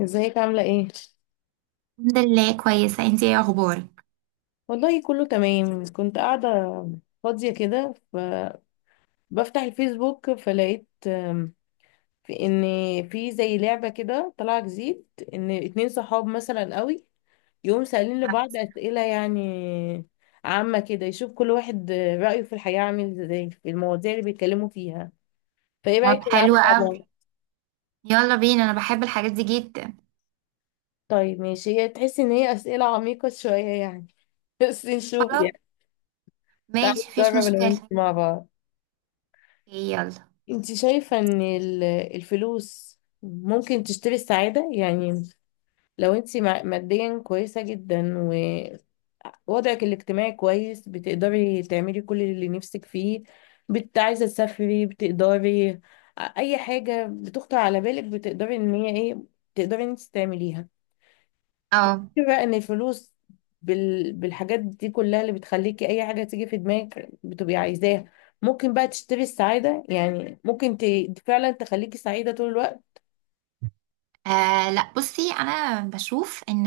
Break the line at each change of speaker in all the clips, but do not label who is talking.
ازيك عاملة ايه؟
الحمد لله كويسة، انتي ايه اخبارك؟
والله كله تمام كنت قاعدة فاضية كده فبفتح الفيسبوك فلقيت في في زي لعبة كده طالعة جديد ان اتنين صحاب مثلا قوي يقوم سألين لبعض اسئلة يعني عامة كده يشوف كل واحد رأيه في الحياة عامل ازاي في المواضيع اللي بيتكلموا فيها، فايه
طب
رأيك
حلو
تلعبوا مع
قوي.
بعض؟
يلا بينا، انا بحب الحاجات دي جدا.
طيب ماشي، هي تحس ان هي اسئلة عميقة شوية يعني بس نشوف
خلاص،
يعني. تعالوا
ماشي مفيش
نجرب انا وانت
مشكلة.
مع بعض.
اوكي، يلا.
انت شايفة ان الفلوس ممكن تشتري السعادة يعني؟ لو انت ماديا كويسة جدا ووضعك الاجتماعي كويس بتقدري تعملي كل اللي نفسك فيه، بت عايزة تسافري بتقدري، اي حاجة بتخطر على بالك بتقدري ان هي ايه، تقدري ان انت تعمليها.
اه.
بقى ان الفلوس بالحاجات دي كلها اللي بتخليكي اي حاجه تيجي في دماغك بتبقي عايزاها، ممكن بقى تشتري السعاده يعني؟ ممكن فعلا تخليكي سعيده طول الوقت؟
لا بصي، انا بشوف ان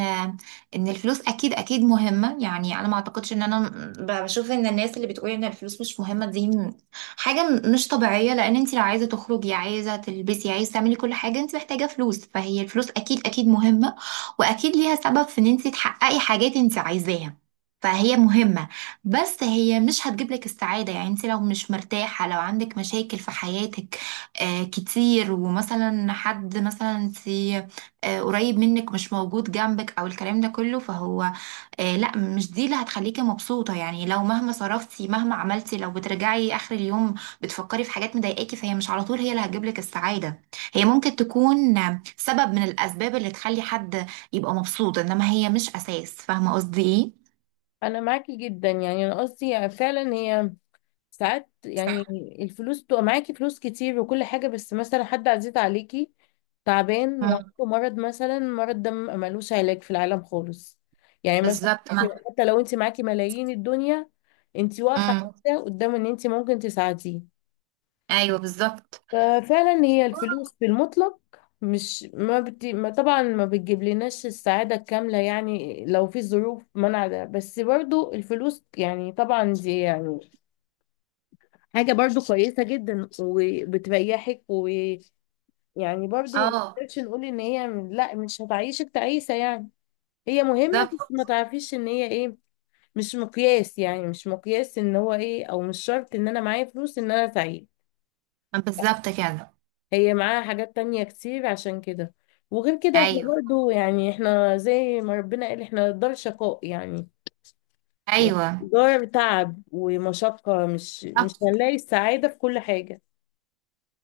ان الفلوس اكيد مهمه، يعني انا ما اعتقدش ان انا بشوف ان الناس اللي بتقول ان الفلوس مش مهمه حاجه مش طبيعيه، لان انت لو عايزه تخرجي، عايزه تلبسي، عايزه تعملي كل حاجه، انت محتاجه فلوس، فهي الفلوس اكيد مهمه. واكيد ليها سبب في ان انت تحققي حاجات انت عايزاها، فهي مهمة. بس هي مش هتجيب لك السعادة، يعني انت لو مش مرتاحة، لو عندك مشاكل في حياتك، آه، كتير، ومثلا حد مثلا سي آه، قريب منك مش موجود جنبك او الكلام ده كله، فهو لا، مش دي اللي هتخليكي مبسوطة. يعني لو مهما صرفتي مهما عملتي، لو بترجعي اخر اليوم بتفكري في حاجات مضايقاكي، فهي مش على طول هي اللي هتجيبلك السعادة. هي ممكن تكون سبب من الاسباب اللي تخلي حد يبقى مبسوط، انما هي مش اساس. فاهمة قصدي ايه؟
انا معاكي جدا، يعني انا قصدي فعلا هي ساعات يعني الفلوس تبقى معاكي فلوس كتير وكل حاجة، بس مثلا حد عزيز عليكي تعبان وعنده
مم.
مرض، مثلا مرض ده ملوش علاج في العالم خالص يعني، مثلا
بالظبط. ما
حتى لو انت معاكي ملايين الدنيا انت واقفة
مم.
عاجزة قدام ان انت ممكن تساعديه.
ايوه بالظبط.
ففعلا هي الفلوس بالمطلق مش ما, بت... ما طبعا ما بتجيب لناش السعادة الكاملة يعني لو في ظروف منع ده، بس برضو الفلوس يعني طبعا دي يعني حاجة برضو كويسة جدا وبتريحك، ويعني برضو ما
اه.
نقدرش نقول ان هي لا مش هتعيشك تعيسة يعني. هي مهمة بس ما
بالظبط.
تعرفيش ان هي ايه، مش مقياس يعني، مش مقياس ان هو ايه، او مش شرط ان انا معايا فلوس ان انا سعيد.
بالظبط كده.
هي معاها حاجات تانية كتير عشان كده. وغير كده احنا
ايوه.
برضو يعني احنا زي ما ربنا قال احنا دار شقاء يعني،
ايوه
دار تعب ومشقة، مش
بالظبط.
هنلاقي السعادة في كل حاجة.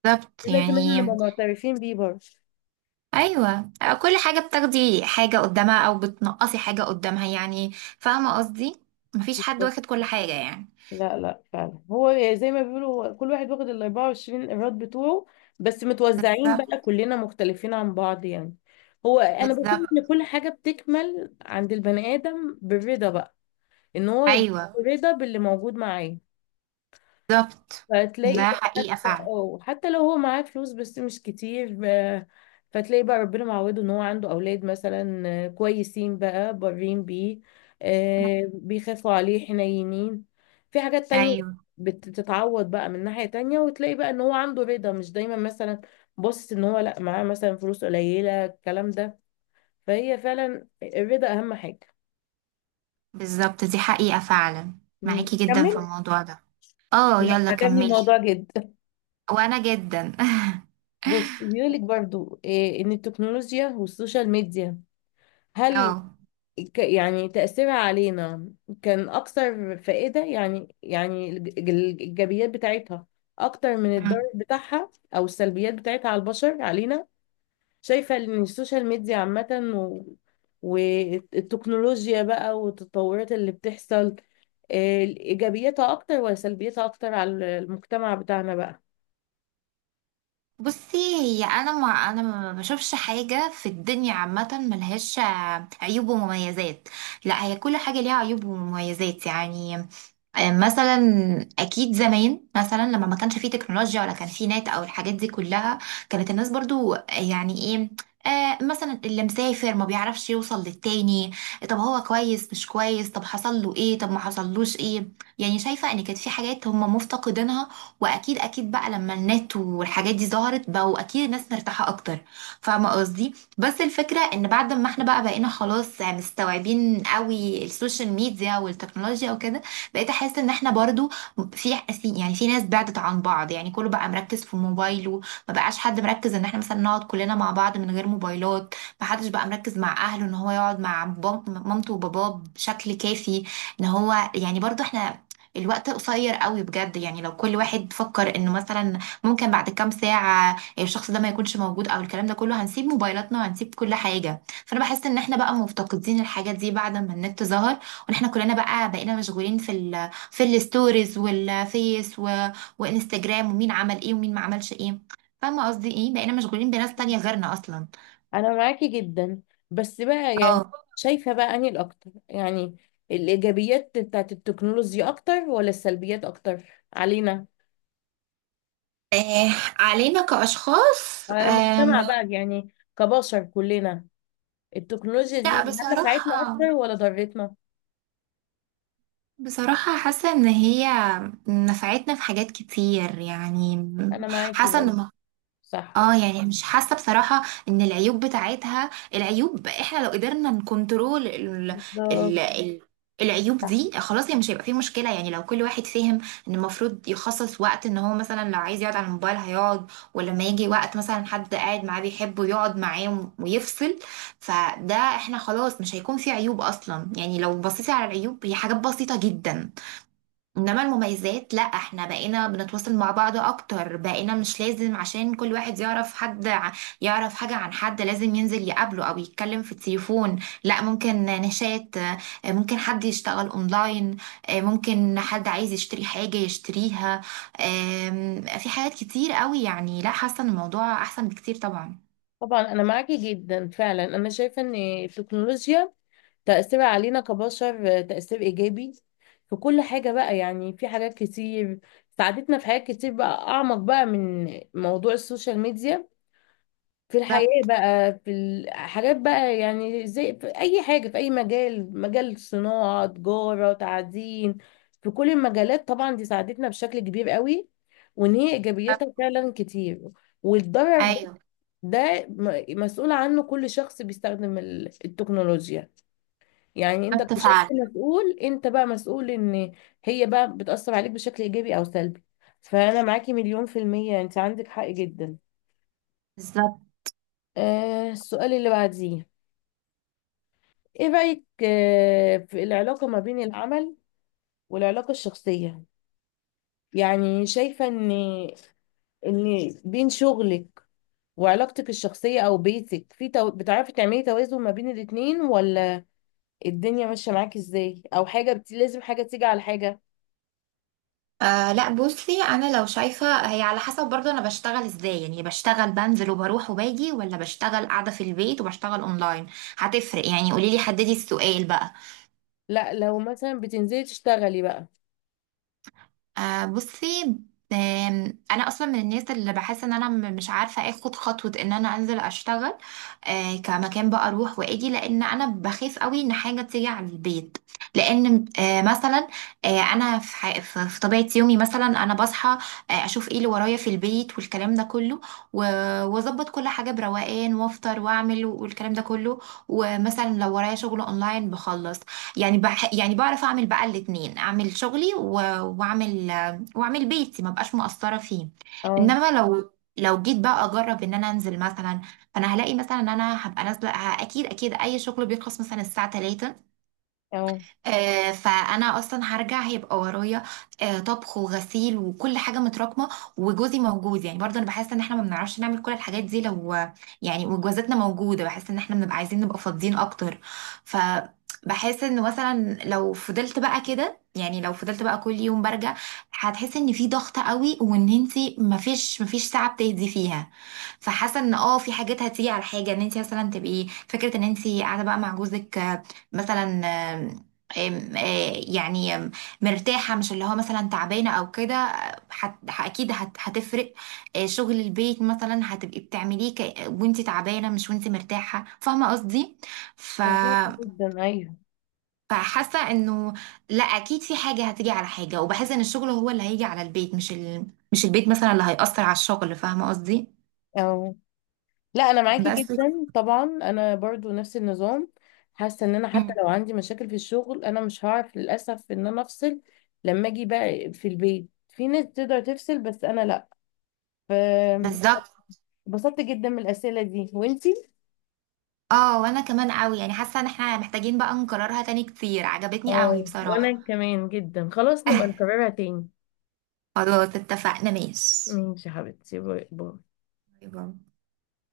بالظبط.
ده لازم احنا نبقى
يعني
معترفين بيه برضه.
ايوه، كل حاجه بتاخدي حاجه قدامها او بتنقصي حاجه قدامها، يعني فاهمه قصدي، مفيش حد واخد كل حاجه يعني.
لا فعلا هو يعني زي ما بيقولوا كل واحد واخد ال 24 ايراد بتوعه، بس متوزعين بقى،
بالظبط.
كلنا مختلفين عن بعض يعني. هو انا بشوف ان
بالظبط.
كل حاجة بتكمل عند البني ادم بالرضا بقى، ان هو يبقى
ايوه.
رضا باللي موجود معاه.
بالظبط.
فتلاقي
ده
بقى
حقيقه
حتى،
فعلا.
اه حتى لو هو معاه فلوس بس مش كتير، فتلاقي بقى ربنا معوده ان هو عنده اولاد مثلا، كويسين بقى بارين بيه، بيخافوا عليه حنينين، في حاجات تانية
ايوه.
بتتعوض بقى من ناحية تانية. وتلاقي بقى ان هو عنده رضا، مش دايما مثلا باصص ان هو لا معاه مثلا فلوس قليلة الكلام ده. فهي فعلا الرضا اهم حاجة.
بالظبط. دي حقيقه فعلا،
مم.
معاكي جدا في
نكمل.
الموضوع ده. اه
لا،
يلا
عجبني
كملي.
الموضوع جدا.
وانا جدا
بص، بيقولك برضو إيه ان التكنولوجيا والسوشيال ميديا هل
اه
يعني تأثيرها علينا كان اكثر فائدة يعني؟ يعني الايجابيات بتاعتها اكتر من الضرر بتاعها او السلبيات بتاعتها على البشر علينا؟ شايفة ان السوشيال ميديا عامة و... والتكنولوجيا بقى والتطورات اللي بتحصل، إيه ايجابياتها اكتر ولا سلبياتها اكتر على المجتمع بتاعنا بقى؟
بصي، هي انا ما انا ما بشوفش حاجه في الدنيا عامه ملهاش عيوب ومميزات. لا، هي كل حاجه ليها عيوب ومميزات. يعني آه، مثلا اكيد زمان مثلا لما ما كانش فيه تكنولوجيا ولا كان فيه نت او الحاجات دي كلها، كانت الناس برضو آه، يعني ايه، مثلا اللي مسافر ما بيعرفش يوصل للتاني، طب هو كويس مش كويس، طب حصل له ايه، طب ما حصلوش ايه. يعني شايفة ان كانت في حاجات هم مفتقدينها، واكيد بقى لما النت والحاجات دي ظهرت، بقوا اكيد الناس مرتاحة اكتر. فاهمة قصدي؟ بس الفكرة ان بعد ما احنا بقى بقينا خلاص مستوعبين قوي السوشيال ميديا والتكنولوجيا وكده، بقيت احس ان احنا برضو في ناس بعدت عن بعض، يعني كله بقى مركز في موبايله، ما بقاش حد مركز ان احنا مثلا نقعد كلنا مع بعض من غير موبايلات. ما حدش بقى مركز مع اهله ان هو يقعد مع مامته وباباه بشكل كافي، ان هو يعني برضو احنا الوقت قصير قوي بجد. يعني لو كل واحد فكر انه مثلا ممكن بعد كام ساعة الشخص ده ما يكونش موجود او الكلام ده كله، هنسيب موبايلاتنا وهنسيب كل حاجة. فانا بحس ان احنا بقى مفتقدين الحاجات دي بعد ما النت ظهر، احنا كلنا بقى بقينا مشغولين في الستوريز والفيس وانستجرام، ومين عمل ايه ومين ما عملش ايه. فاهمه قصدي ايه؟ بقينا مشغولين بناس تانية غيرنا اصلا.
انا معاكي جدا، بس بقى يعني
اه.
شايفه بقى اني الاكتر يعني الايجابيات بتاعت التكنولوجيا اكتر ولا السلبيات اكتر علينا؟
آه، علينا كأشخاص؟
على المجتمع بقى يعني كبشر كلنا، التكنولوجيا دي
لا
هل نفعتنا اكتر
بصراحة،
ولا ضرتنا؟
بصراحة حاسة ان هي نفعتنا في حاجات كتير يعني.
انا معاكي
حاسة
برضه.
ان
صح.
اه، يعني مش حاسه بصراحه ان العيوب بتاعتها، العيوب احنا لو قدرنا نكنترول ال...
بالظبط.
ال... العيوب
صح.
دي، خلاص، هي مش هيبقى فيه مشكله. يعني لو كل واحد فهم ان المفروض يخصص وقت، ان هو مثلا لو عايز يقعد على الموبايل هيقعد، ولما يجي وقت مثلا حد قاعد معاه بيحبه، يقعد معاه ويفصل. فده احنا خلاص مش هيكون فيه عيوب اصلا. يعني لو بصيتي على العيوب، هي حاجات بسيطه جدا. انما المميزات لا، احنا بقينا بنتواصل مع بعض اكتر، بقينا مش لازم عشان كل واحد يعرف حد يعرف حاجة عن حد، لازم ينزل يقابله او يتكلم في التليفون. لا، ممكن نشات، آه، ممكن حد يشتغل اونلاين، آه، ممكن حد عايز يشتري حاجة يشتريها. آم، في حاجات كتير قوي يعني، لا، حاسة ان الموضوع احسن بكتير طبعا.
طبعا انا معاكي جدا فعلا، انا شايفه ان التكنولوجيا تأثيرها علينا كبشر، آه، تأثير إيجابي في كل حاجة بقى يعني. في حاجات كتير ساعدتنا في حاجات كتير بقى، أعمق بقى من موضوع السوشيال ميديا، في الحياة
بالظبط.
بقى، في الحاجات بقى يعني زي في أي حاجة في أي مجال، مجال صناعة، تجارة، تعدين، في كل المجالات، طبعا دي ساعدتنا بشكل كبير قوي، وإن هي إيجابيتها فعلا كتير. والضرر ده،
ايوه.
ده مسؤول عنه كل شخص بيستخدم التكنولوجيا يعني. انت
بالظبط فعلا.
كشخص مسؤول، انت بقى مسؤول ان هي بقى بتأثر عليك بشكل ايجابي او سلبي. فانا معاكي مليون في المية، انت عندك حق جدا.
بالظبط.
آه السؤال اللي بعديه، ايه رأيك آه في العلاقة ما بين العمل والعلاقة الشخصية؟ يعني شايفة ان ان بين شغلك وعلاقتك الشخصية او بيتك في بتعرفي تعملي توازن ما بين الاتنين، ولا الدنيا ماشية معاكي ازاي، او حاجة لازم حاجة تيجي على حاجة؟
لا بصي، انا لو شايفه، هي على حسب برضه انا بشتغل ازاي. يعني بشتغل بنزل وبروح وباجي، ولا بشتغل قاعده في البيت وبشتغل اونلاين، هتفرق. يعني قولي لي حددي السؤال بقى.
لا لو مثلا بتنزلي تشتغلي بقى.
آه بصي، انا اصلا من الناس اللي بحس ان انا مش عارفه اخد خطوه ان انا انزل اشتغل كمكان بقى، اروح واجي، لان انا بخاف قوي ان حاجه تيجي على البيت. لان آه مثلا، آه انا في, ح- في في طبيعه يومي مثلا انا بصحى، آه اشوف ايه اللي ورايا في البيت والكلام ده كله، و- واظبط كل حاجه بروقان، وافطر واعمل والكلام ده كله. ومثلا لو ورايا شغل اونلاين بخلص، يعني بح يعني بعرف اعمل بقى الاتنين، اعمل شغلي واعمل واعمل بيتي، ما بقاش مقصرة فيه.
اه.
انما لو جيت بقى اجرب ان انا انزل مثلا، فانا هلاقي مثلا ان انا هبقى نازله، اكيد اي شغل بيخلص مثلا الساعه 3،
اه
آه، فانا اصلا هرجع هيبقى ورايا آه، طبخ وغسيل وكل حاجه متراكمه، وجوزي موجود. يعني برضه انا بحس ان احنا ما بنعرفش نعمل كل الحاجات دي لو، يعني وجوازاتنا موجوده، بحس ان احنا بنبقى عايزين نبقى فاضيين اكتر. ف بحس ان مثلا لو فضلت بقى كده، يعني لو فضلت بقى كل يوم برجع، هتحس ان في ضغط قوي، وان انتي مفيش ساعه بتهدي فيها. فحاسه ان اه في حاجات هتيجي على حاجه، ان انت مثلا تبقي فكره ان انت قاعده بقى مع جوزك، آه، مثلا أم- آه، يعني أم، مرتاحة، مش اللي هو مثلا تعبانة أو كده. آه، أكيد هتفرق. آه، شغل البيت مثلا هتبقي بتعمليه وانتي تعبانة، مش وانتي مرتاحة، فاهمة قصدي؟ ف...
فهماكي جدا، ايوه.
فحاسة إنه لا، أكيد في حاجة هتيجي على حاجة، وبحس إن الشغل هو اللي هيجي على البيت، مش مش البيت مثلا اللي هيأثر على الشغل، فاهمة قصدي؟
اه لا انا معاكي
بس
جدا طبعا، انا برضو نفس النظام. حاسه ان انا حتى
مم.
لو عندي مشاكل في الشغل انا مش هعرف للاسف ان انا افصل. لما اجي بقى في البيت، في ناس تقدر تفصل بس انا لا. فبسطت
بالظبط.
جدا من الاسئله دي، وانتي؟
اه وانا كمان قوي. يعني حاسه ان احنا محتاجين بقى نكررها تاني كتير، عجبتني قوي
اه
بصراحه.
وانا كمان جدا، خلاص نبقى نكررها تاني.
خلاص اتفقنا، ماشي.
ماشي يا حبيبتي، باي باي.
باي باي.